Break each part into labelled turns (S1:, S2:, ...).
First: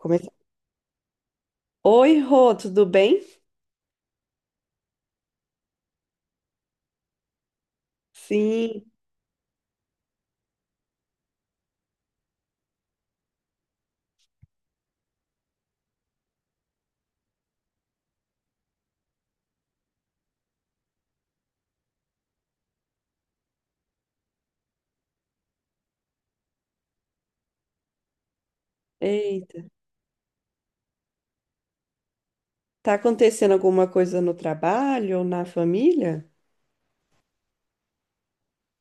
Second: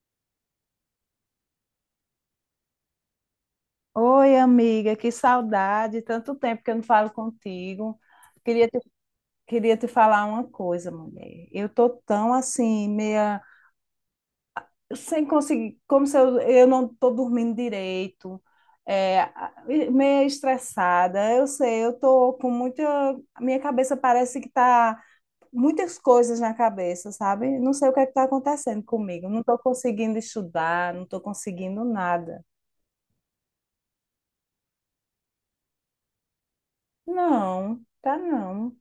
S1: Come- Oi, Rô, tudo bem?
S2: Oi, amiga, que saudade. Tanto tempo que eu não falo contigo. Queria te,
S1: Sim.
S2: queria te falar uma coisa, mulher. Eu tô tão assim, meia sem conseguir, como se eu não tô dormindo direito, é, a- meia estressada. Eu sei, eu tô com muita. A Minha cabeça parece que tá muitas coisas na cabeça, sabe? Não sei o que é que tá acontecendo comigo. Não tô
S1: Eita,
S2: conseguindo estudar, não tô conseguindo nada.
S1: tá acontecendo alguma coisa no trabalho ou na família?
S2: Não, tá não.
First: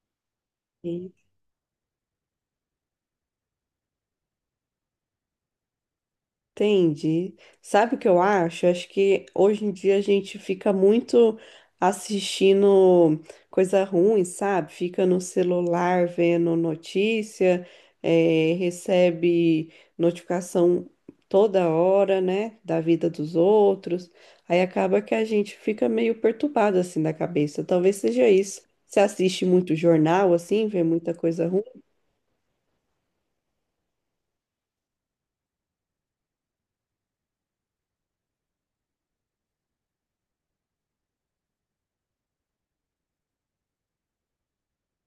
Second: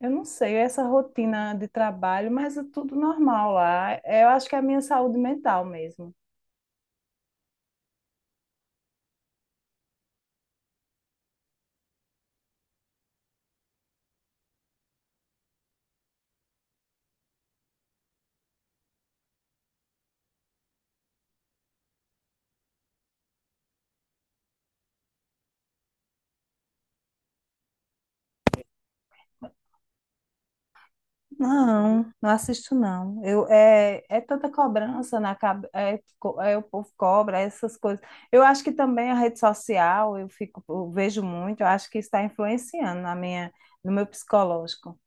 S2: Eu não sei, essa rotina de trabalho, mas é tudo normal lá. Eu acho que é a minha saúde mental mesmo.
S1: Entendi. Sabe o que eu acho? Eu acho que hoje em dia a gente fica muito assistindo coisa ruim, sabe? Fica no celular vendo notícia, recebe notificação toda hora, né? Da vida dos outros. Aí acaba que a gente fica meio perturbado assim da cabeça. Talvez seja isso. Você assiste muito jornal, assim, vê muita coisa ruim?
S2: Não, não assisto não. É, é tanta cobrança na cabeça, é o povo cobra, essas coisas. Eu acho que também a rede social, eu fico, eu vejo muito, eu acho que está influenciando na no meu psicológico.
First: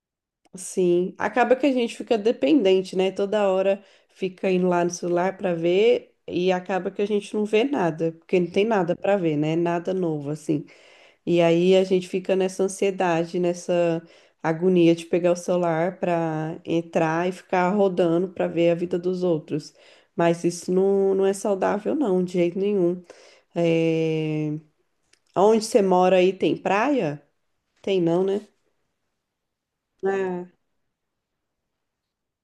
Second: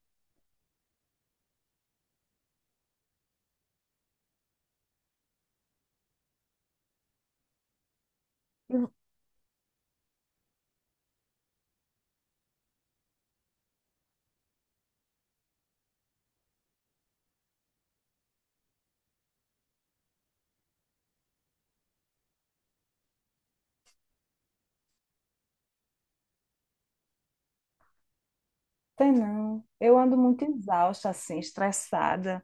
S1: Sim, acaba que a gente fica dependente, né? Toda hora fica indo lá no celular para ver e acaba que a gente não vê nada, porque não tem nada para ver, né? Nada novo assim. E aí a gente fica nessa ansiedade, nessa agonia de pegar o celular para entrar e ficar rodando para ver a vida dos outros. Mas isso não é saudável, não, de jeito nenhum. É... Onde você mora aí tem praia? Tem não, né?
S2: Tem não. Eu ando muito
S1: Ah,
S2: exausta, assim, estressada.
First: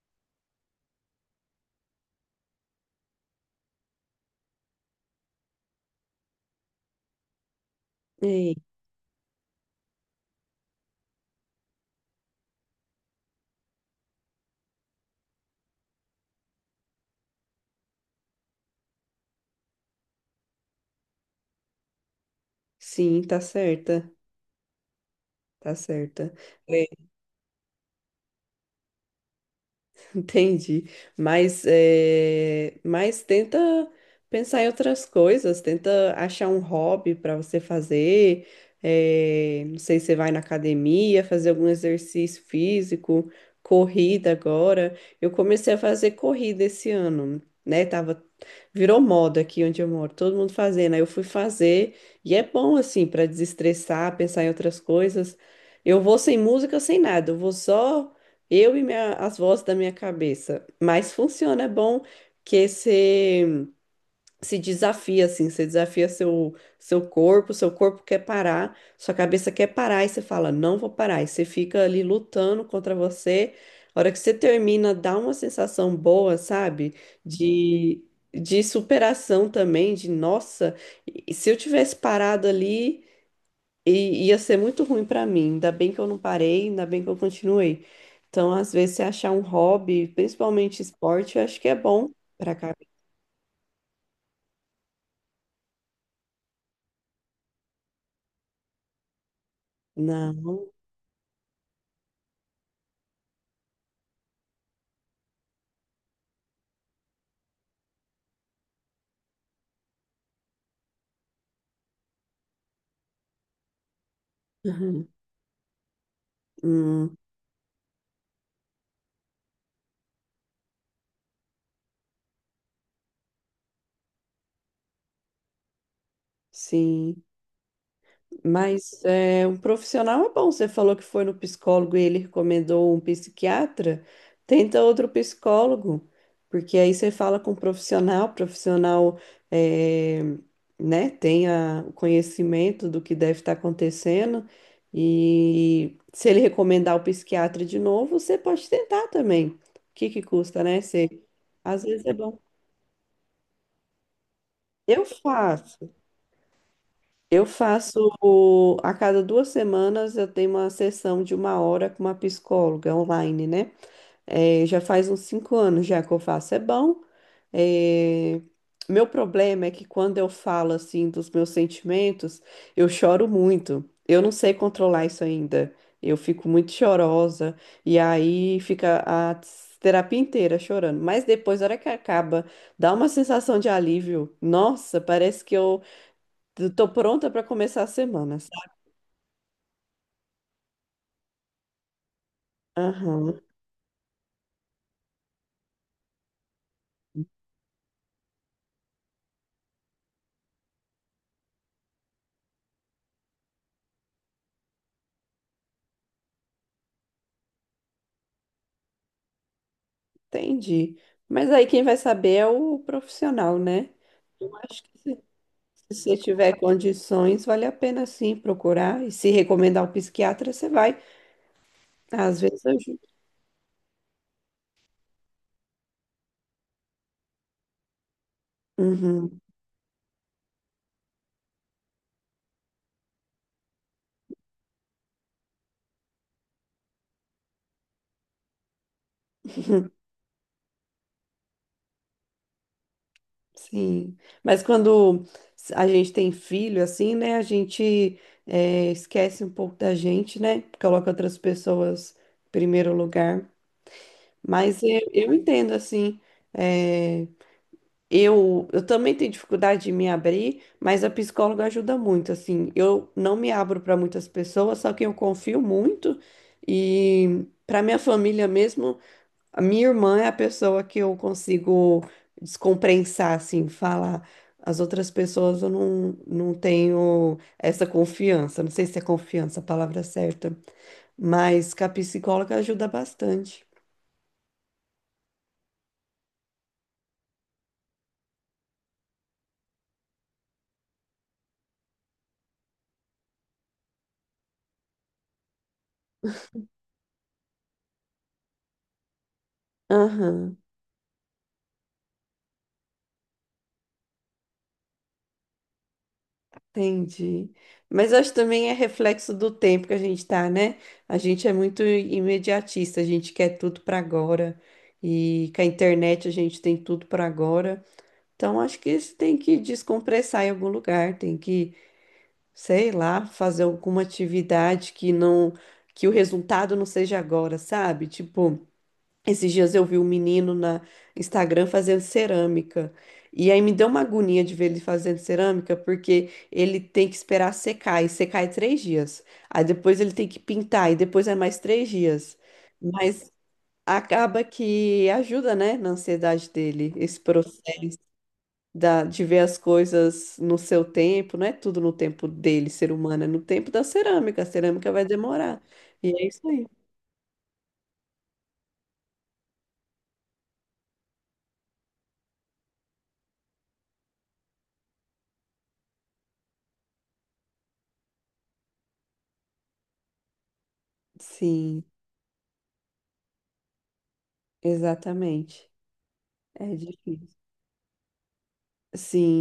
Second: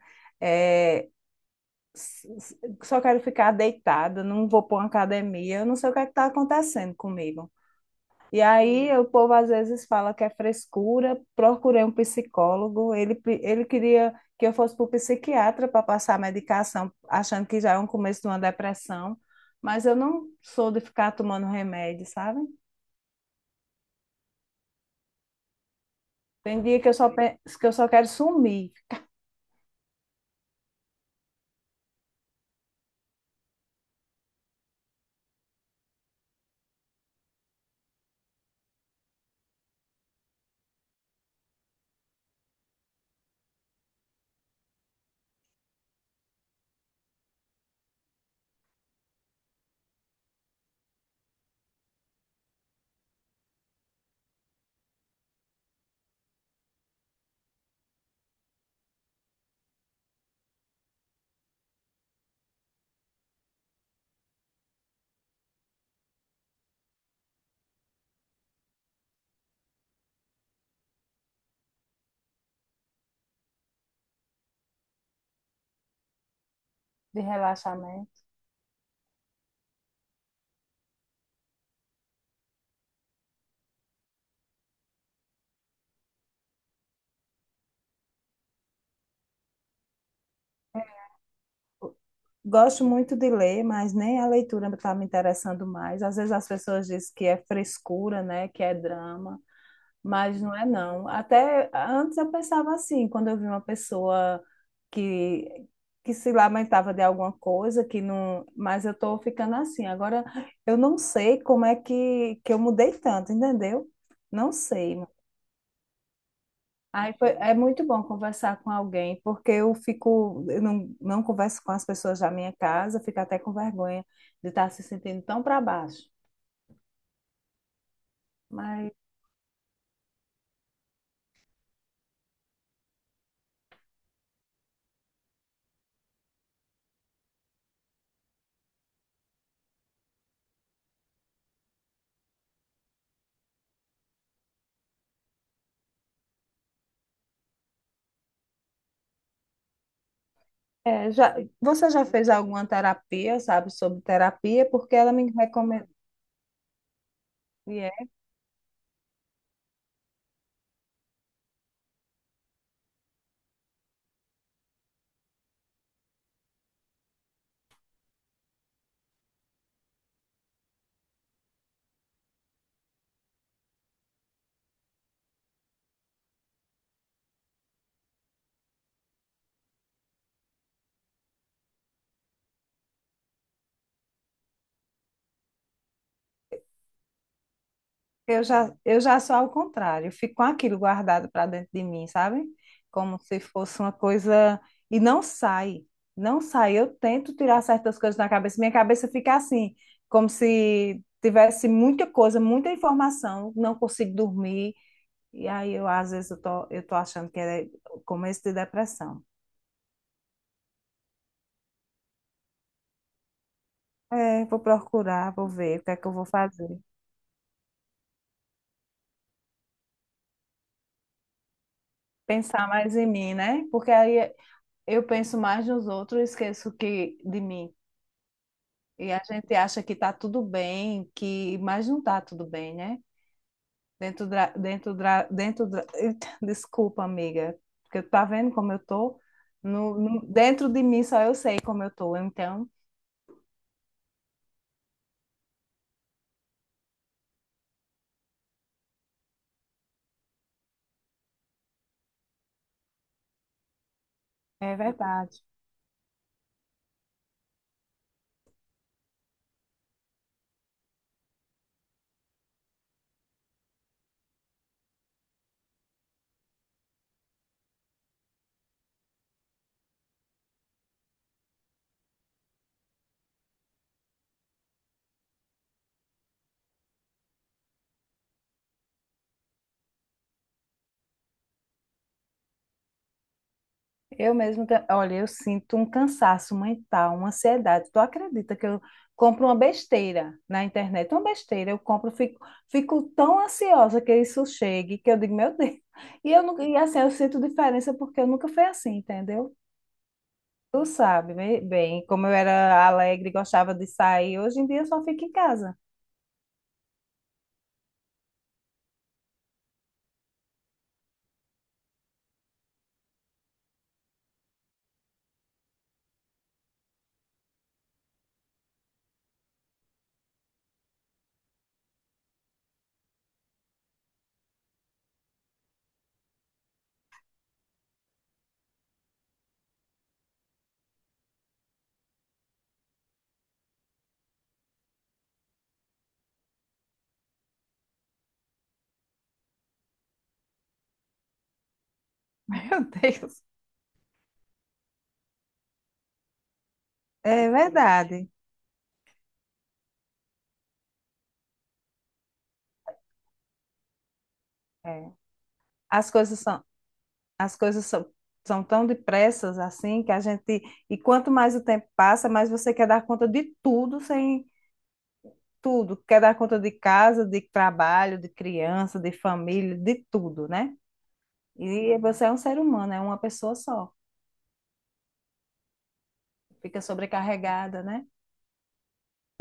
S2: Só quero ficar deitada, não vou para uma academia, eu não sei o que é que está acontecendo comigo. E
S1: é.
S2: aí o povo às vezes fala que é frescura, procurei um psicólogo, ele queria que eu fosse para o psiquiatra para passar medicação, achando que já é um começo de uma depressão, mas eu não sou de ficar tomando remédio, sabe?
S1: Sim, tá certa. Tá certa.
S2: Tem dia
S1: É,
S2: que eu que eu só quero sumir
S1: entendi. Mas, é, mas tenta pensar em outras coisas, tenta achar um hobby para você fazer. É, não sei se você vai na academia, fazer algum exercício físico, corrida agora. Eu comecei a fazer corrida esse ano, né? Tava, virou moda aqui onde eu moro, todo mundo fazendo. Aí eu fui fazer, e é bom assim para desestressar, pensar em outras coisas. Eu vou sem música, sem nada, eu vou só. Eu e as vozes da minha cabeça. Mas funciona, é bom que você se desafia, assim, você desafia seu corpo, seu corpo quer parar, sua cabeça quer parar, e você fala, não vou parar. E você fica ali lutando contra você. A hora que você termina, dá uma sensação boa, sabe?
S2: de
S1: De,
S2: relaxamento.
S1: de superação também, de nossa, e se eu tivesse parado ali. E ia ser muito ruim pra mim. Ainda bem que eu não parei, ainda bem que eu continuei. Então, às vezes, você achar um hobby, principalmente esporte, eu acho que é bom pra cá.
S2: Gosto muito de ler, mas nem a leitura está me interessando mais. Às vezes as pessoas dizem que é frescura, né, que é drama, mas não é
S1: Não.
S2: não. Até antes eu pensava assim, quando eu vi uma pessoa que que se lamentava de alguma coisa, que não, mas eu estou ficando assim. Agora eu não sei como é que eu mudei tanto, entendeu? Não sei.
S1: Uhum. Hum,
S2: É muito bom conversar com alguém, porque eu fico, eu não, não converso com as pessoas da minha casa, eu fico até com vergonha de estar se sentindo tão para baixo.
S1: sim.
S2: Mas
S1: Mas é, um profissional é bom. Você falou que foi no psicólogo e ele recomendou um psiquiatra. Tenta outro psicólogo, porque aí você fala com um profissional, profissional é, né, tenha o conhecimento do que deve estar acontecendo. E se ele recomendar o psiquiatra de novo, você pode tentar também. O que que custa, né? Você,
S2: é, já,
S1: às
S2: você
S1: vezes
S2: já
S1: é
S2: fez
S1: bom.
S2: alguma terapia, sabe, sobre terapia? Porque
S1: Eu
S2: ela me recomendou.
S1: faço. Eu faço a cada duas semanas eu tenho uma sessão de uma hora com uma psicóloga online, né? Já faz uns 5 anos já que eu faço. É bom. Eh, Meu problema é que quando eu falo assim dos meus sentimentos, eu choro muito. Eu não sei controlar isso ainda. Eu fico muito chorosa e aí fica a terapia inteira chorando. Mas depois, na hora que acaba, dá uma sensação de alívio. Nossa, parece que eu tô pronta para começar a semana, sabe?
S2: Eu já sou ao contrário, eu fico com aquilo guardado para dentro de mim, sabe? Como se
S1: Aham,
S2: fosse uma coisa. E não sai, não sai. Eu tento tirar certas coisas da cabeça, minha cabeça fica assim, como se tivesse muita coisa, muita informação, não consigo dormir. E aí eu tô achando que é o começo de depressão.
S1: entendi. Mas aí quem vai saber é o profissional, né?
S2: É,
S1: Eu
S2: vou
S1: acho que
S2: procurar, vou ver o que
S1: se
S2: é que eu
S1: você
S2: vou
S1: tiver
S2: fazer.
S1: condições, vale a pena sim procurar. E se recomendar o psiquiatra, você vai. Às vezes
S2: Pensar mais
S1: ajuda.
S2: em mim, né? Porque aí eu penso mais nos outros e de mim. E a
S1: Uhum,
S2: gente acha que está tudo bem, que mas não está tudo bem, né? Eita, desculpa, amiga, porque tá vendo como eu tô? Dentro de mim só eu sei como eu tô. Então,
S1: sim. Mas quando a gente tem filho, assim, né? A gente esquece um pouco da gente, né? Coloca outras pessoas em primeiro lugar.
S2: é
S1: Mas eu
S2: verdade.
S1: entendo, assim. eh, eu também tenho dificuldade de me abrir, mas a psicóloga ajuda muito, assim. Eu não me abro para muitas pessoas, só que eu confio muito e para minha família mesmo, a minha irmã é a pessoa que eu consigo descompensar, assim, falar. As outras pessoas eu não tenho essa confiança. Não sei se é confiança a palavra certa, mas que a psicóloga ajuda bastante.
S2: Olha, eu sinto um cansaço mental, uma ansiedade. Tu acredita que eu compro uma besteira na internet? Uma besteira, eu compro, fico, fico tão ansiosa que isso chegue, que eu digo, meu Deus. E eu nunca, e assim, eu sinto diferença porque eu nunca fui assim, entendeu?
S1: Aham.
S2: Tu sabe bem, bem, como eu era alegre, gostava de sair, hoje em dia eu só fico em casa.
S1: Entendi. Mas acho que também é reflexo do tempo que a gente tá, né? A gente é muito imediatista, a gente quer tudo para agora. E com a internet a gente tem tudo para agora. Então acho que isso tem que descompressar em algum lugar, tem que, sei lá, fazer alguma atividade que o resultado não seja agora, sabe? Tipo, esses dias eu vi um menino na Instagram fazendo cerâmica. E aí me deu uma agonia de ver ele fazendo cerâmica, porque ele tem que esperar secar, e secar é 3 dias. Aí depois ele tem que pintar, e depois é mais 3 dias.
S2: Meu
S1: Mas
S2: Deus.
S1: acaba que ajuda, né, na ansiedade dele, esse
S2: É
S1: processo
S2: verdade.
S1: de ver as coisas no seu tempo, não é tudo no tempo dele, ser humano, é no tempo da cerâmica. A cerâmica vai
S2: É.
S1: demorar.
S2: As
S1: E é
S2: coisas
S1: isso
S2: são
S1: aí.
S2: as coisas são, são tão depressas assim que a gente. E quanto mais o tempo passa, mais você quer dar conta de tudo sem tudo. Quer dar conta de casa, de trabalho, de criança, de família, de tudo, né?
S1: Sim,
S2: E você é um ser humano, é uma pessoa só.
S1: exatamente. É
S2: Fica
S1: difícil.
S2: sobrecarregada, né?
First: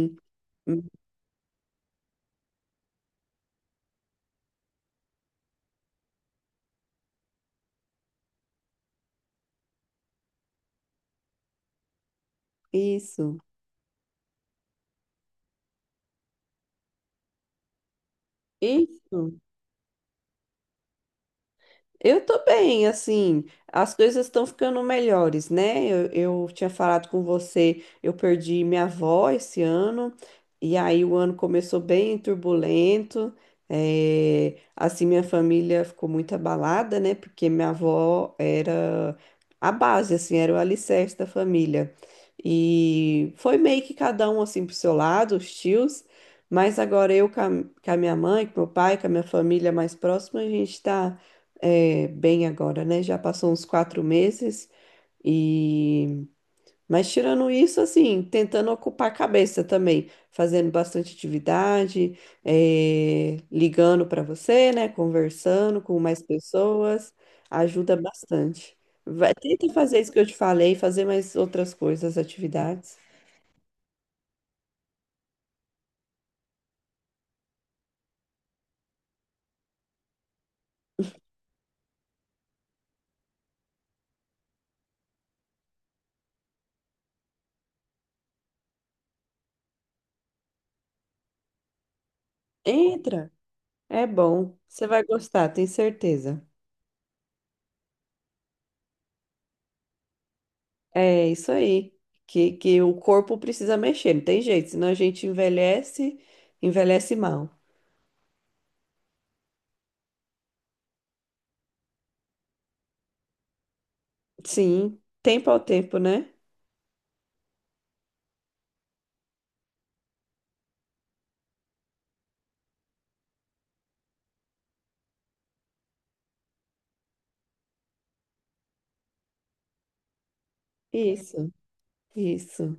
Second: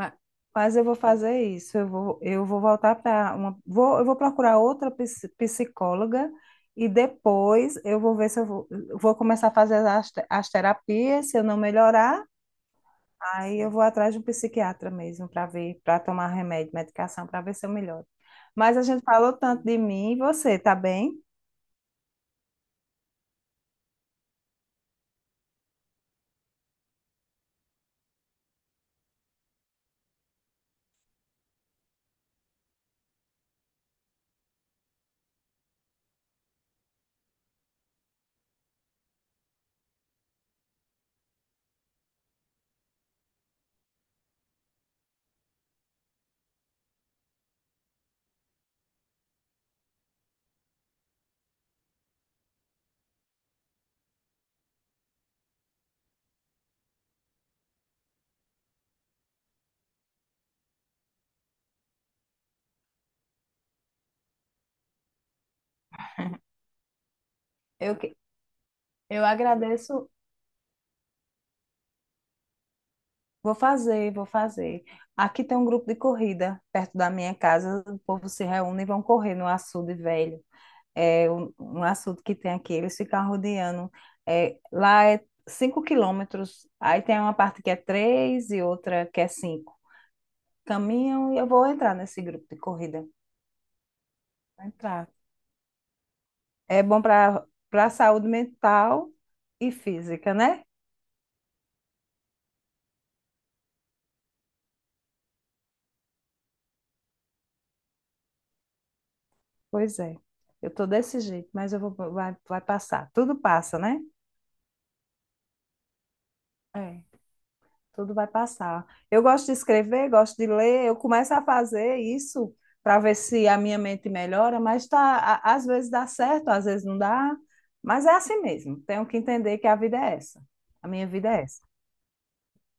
S2: Ma- Mas eu vou fazer isso. Eu vou voltar para uma. Eu vou procurar outra psicóloga. E depois eu vou ver se eu vou começar a fazer as terapias. Se eu não melhorar,
S1: isso,
S2: aí eu vou atrás de um psiquiatra mesmo para ver, para tomar remédio, medicação, para ver se eu melhoro. Mas a gente
S1: isso.
S2: falou tanto de mim e você, tá bem?
S1: Eu tô bem, assim, as coisas estão ficando melhores, né? Eu tinha falado com você, eu perdi minha avó esse ano, e aí o ano começou bem turbulento, assim, minha família ficou muito abalada, né? Porque minha avó era a base, assim, era o alicerce da família. E foi meio que cada um, assim, pro seu lado, os tios, mas agora eu com a minha mãe, com meu pai, com a minha família mais próxima, a gente tá é, bem agora, né? Já passou uns 4 meses e, mas tirando isso, assim, tentando ocupar a cabeça também, fazendo bastante atividade, é, ligando para você, né? Conversando com mais pessoas, ajuda
S2: Eu, que-
S1: bastante.
S2: eu
S1: Vai, tenta fazer
S2: agradeço.
S1: isso que eu te falei, fazer mais outras coisas, atividades.
S2: Vou fazer, vou fazer. Aqui tem um grupo de corrida perto da minha casa. O povo se reúne e vão correr no açude velho. É um açude que tem aqui. Eles ficam rodeando. É, lá é 5 quilômetros. Aí tem uma parte que é 3 e outra que é 5. Caminham e eu vou entrar nesse grupo de corrida.
S1: Entra, é bom,
S2: Vou
S1: você vai
S2: entrar.
S1: gostar, tenho certeza.
S2: É bom para a saúde mental e física, né?
S1: É isso aí, que o corpo precisa mexer, não tem jeito, senão a gente envelhece, envelhece mal.
S2: Pois é. Eu tô desse jeito, mas eu vou vai, vai passar. Tudo passa, né?
S1: Sim, tempo ao tempo, né?
S2: É, tudo vai passar. Eu gosto de escrever, gosto de ler, eu começo a fazer isso para ver se a minha mente melhora, mas tá, às vezes dá certo, às vezes não dá, mas é assim mesmo. Tenho que entender que a vida é essa. A minha vida é
S1: Isso,
S2: essa.
S1: isso,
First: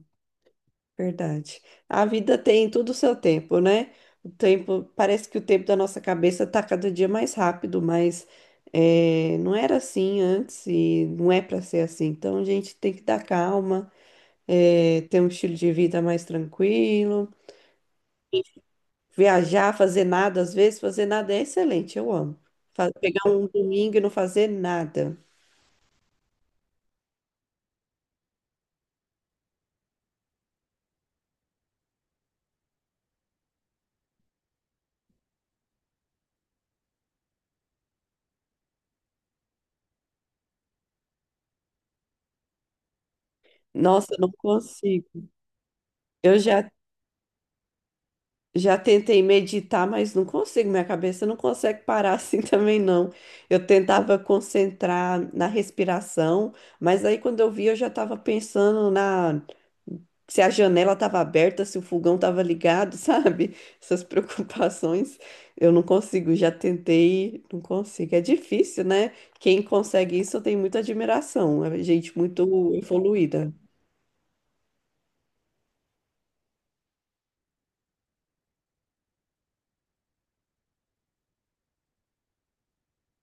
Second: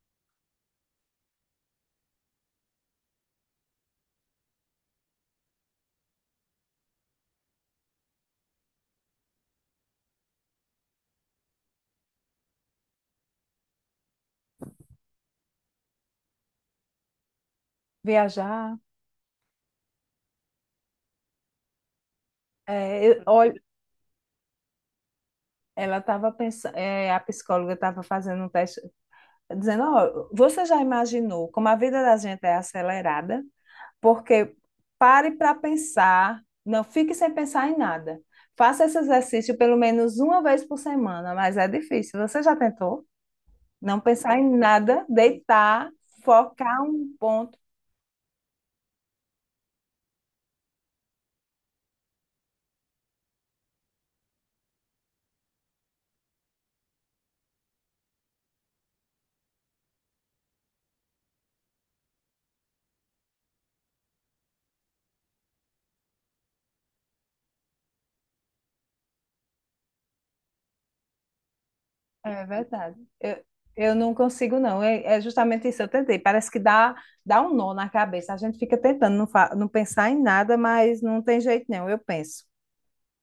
S1: verdade. A vida tem tudo o seu tempo, né? O tempo, parece que o tempo da nossa cabeça tá cada dia mais rápido, mas é, não era assim antes e não é para ser assim. Então a gente tem que dar calma, é, ter um estilo de vida mais tranquilo.
S2: Viajar,
S1: Viajar, fazer nada, às vezes fazer nada é excelente, eu amo. Pegar um
S2: olha,
S1: domingo e não fazer nada.
S2: ela estava pensando, a psicóloga estava fazendo um teste dizendo, ó, você já imaginou como a vida da gente é acelerada? Porque pare para pensar, não fique sem pensar em nada. Faça esse exercício pelo menos uma vez por semana, mas é difícil. Você já tentou? Não
S1: Nossa, eu não
S2: pensar em nada,
S1: consigo.
S2: deitar,
S1: Eu já
S2: focar um ponto.
S1: Já tentei meditar, mas não consigo. Minha cabeça não consegue parar assim também, não. Eu tentava concentrar na respiração, mas aí quando eu vi, eu já estava pensando na se a janela estava aberta, se o fogão estava ligado, sabe? Essas preocupações eu não consigo. Já tentei, não consigo. É difícil, né? Quem consegue isso, eu tenho muita admiração. É gente
S2: É
S1: muito
S2: verdade.
S1: evoluída.
S2: Eu não consigo, não. É, é justamente isso, eu tentei. Parece que dá um nó na cabeça. A gente fica tentando não pensar em nada, mas não tem jeito, não. Eu penso.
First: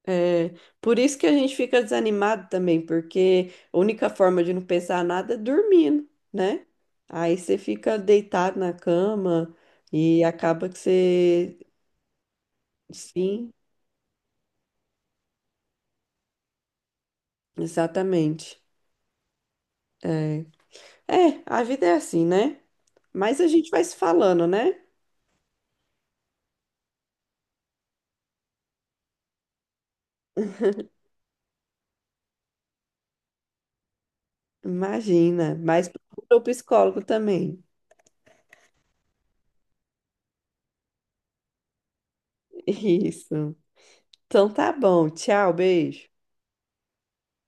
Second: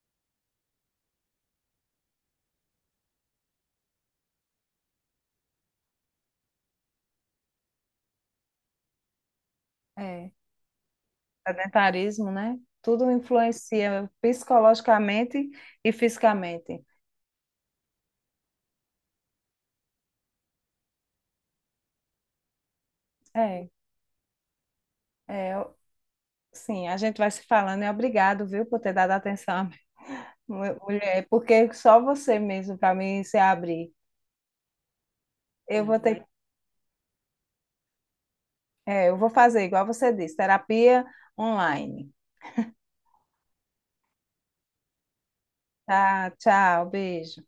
S1: É, por isso que a gente fica desanimado também, porque a única forma de não pensar nada é dormindo, né? Aí você fica deitado na cama e
S2: É.
S1: acaba que você.
S2: Sedentarismo, né? Tudo
S1: Sim,
S2: influencia psicologicamente e fisicamente.
S1: exatamente. É, é, a vida é assim, né? Mas a
S2: É,
S1: gente vai se falando, né?
S2: é, eu- sim, a gente vai se falando e obrigado, viu, por ter dado atenção à minha mulher, porque só você mesmo para mim se abrir.
S1: Imagina.
S2: Eu
S1: Mas
S2: vou ter,
S1: procura o psicólogo também.
S2: eu vou fazer igual você disse, terapia online.
S1: Isso. Então tá bom. Tchau, beijo.
S2: Tá, tchau, beijo.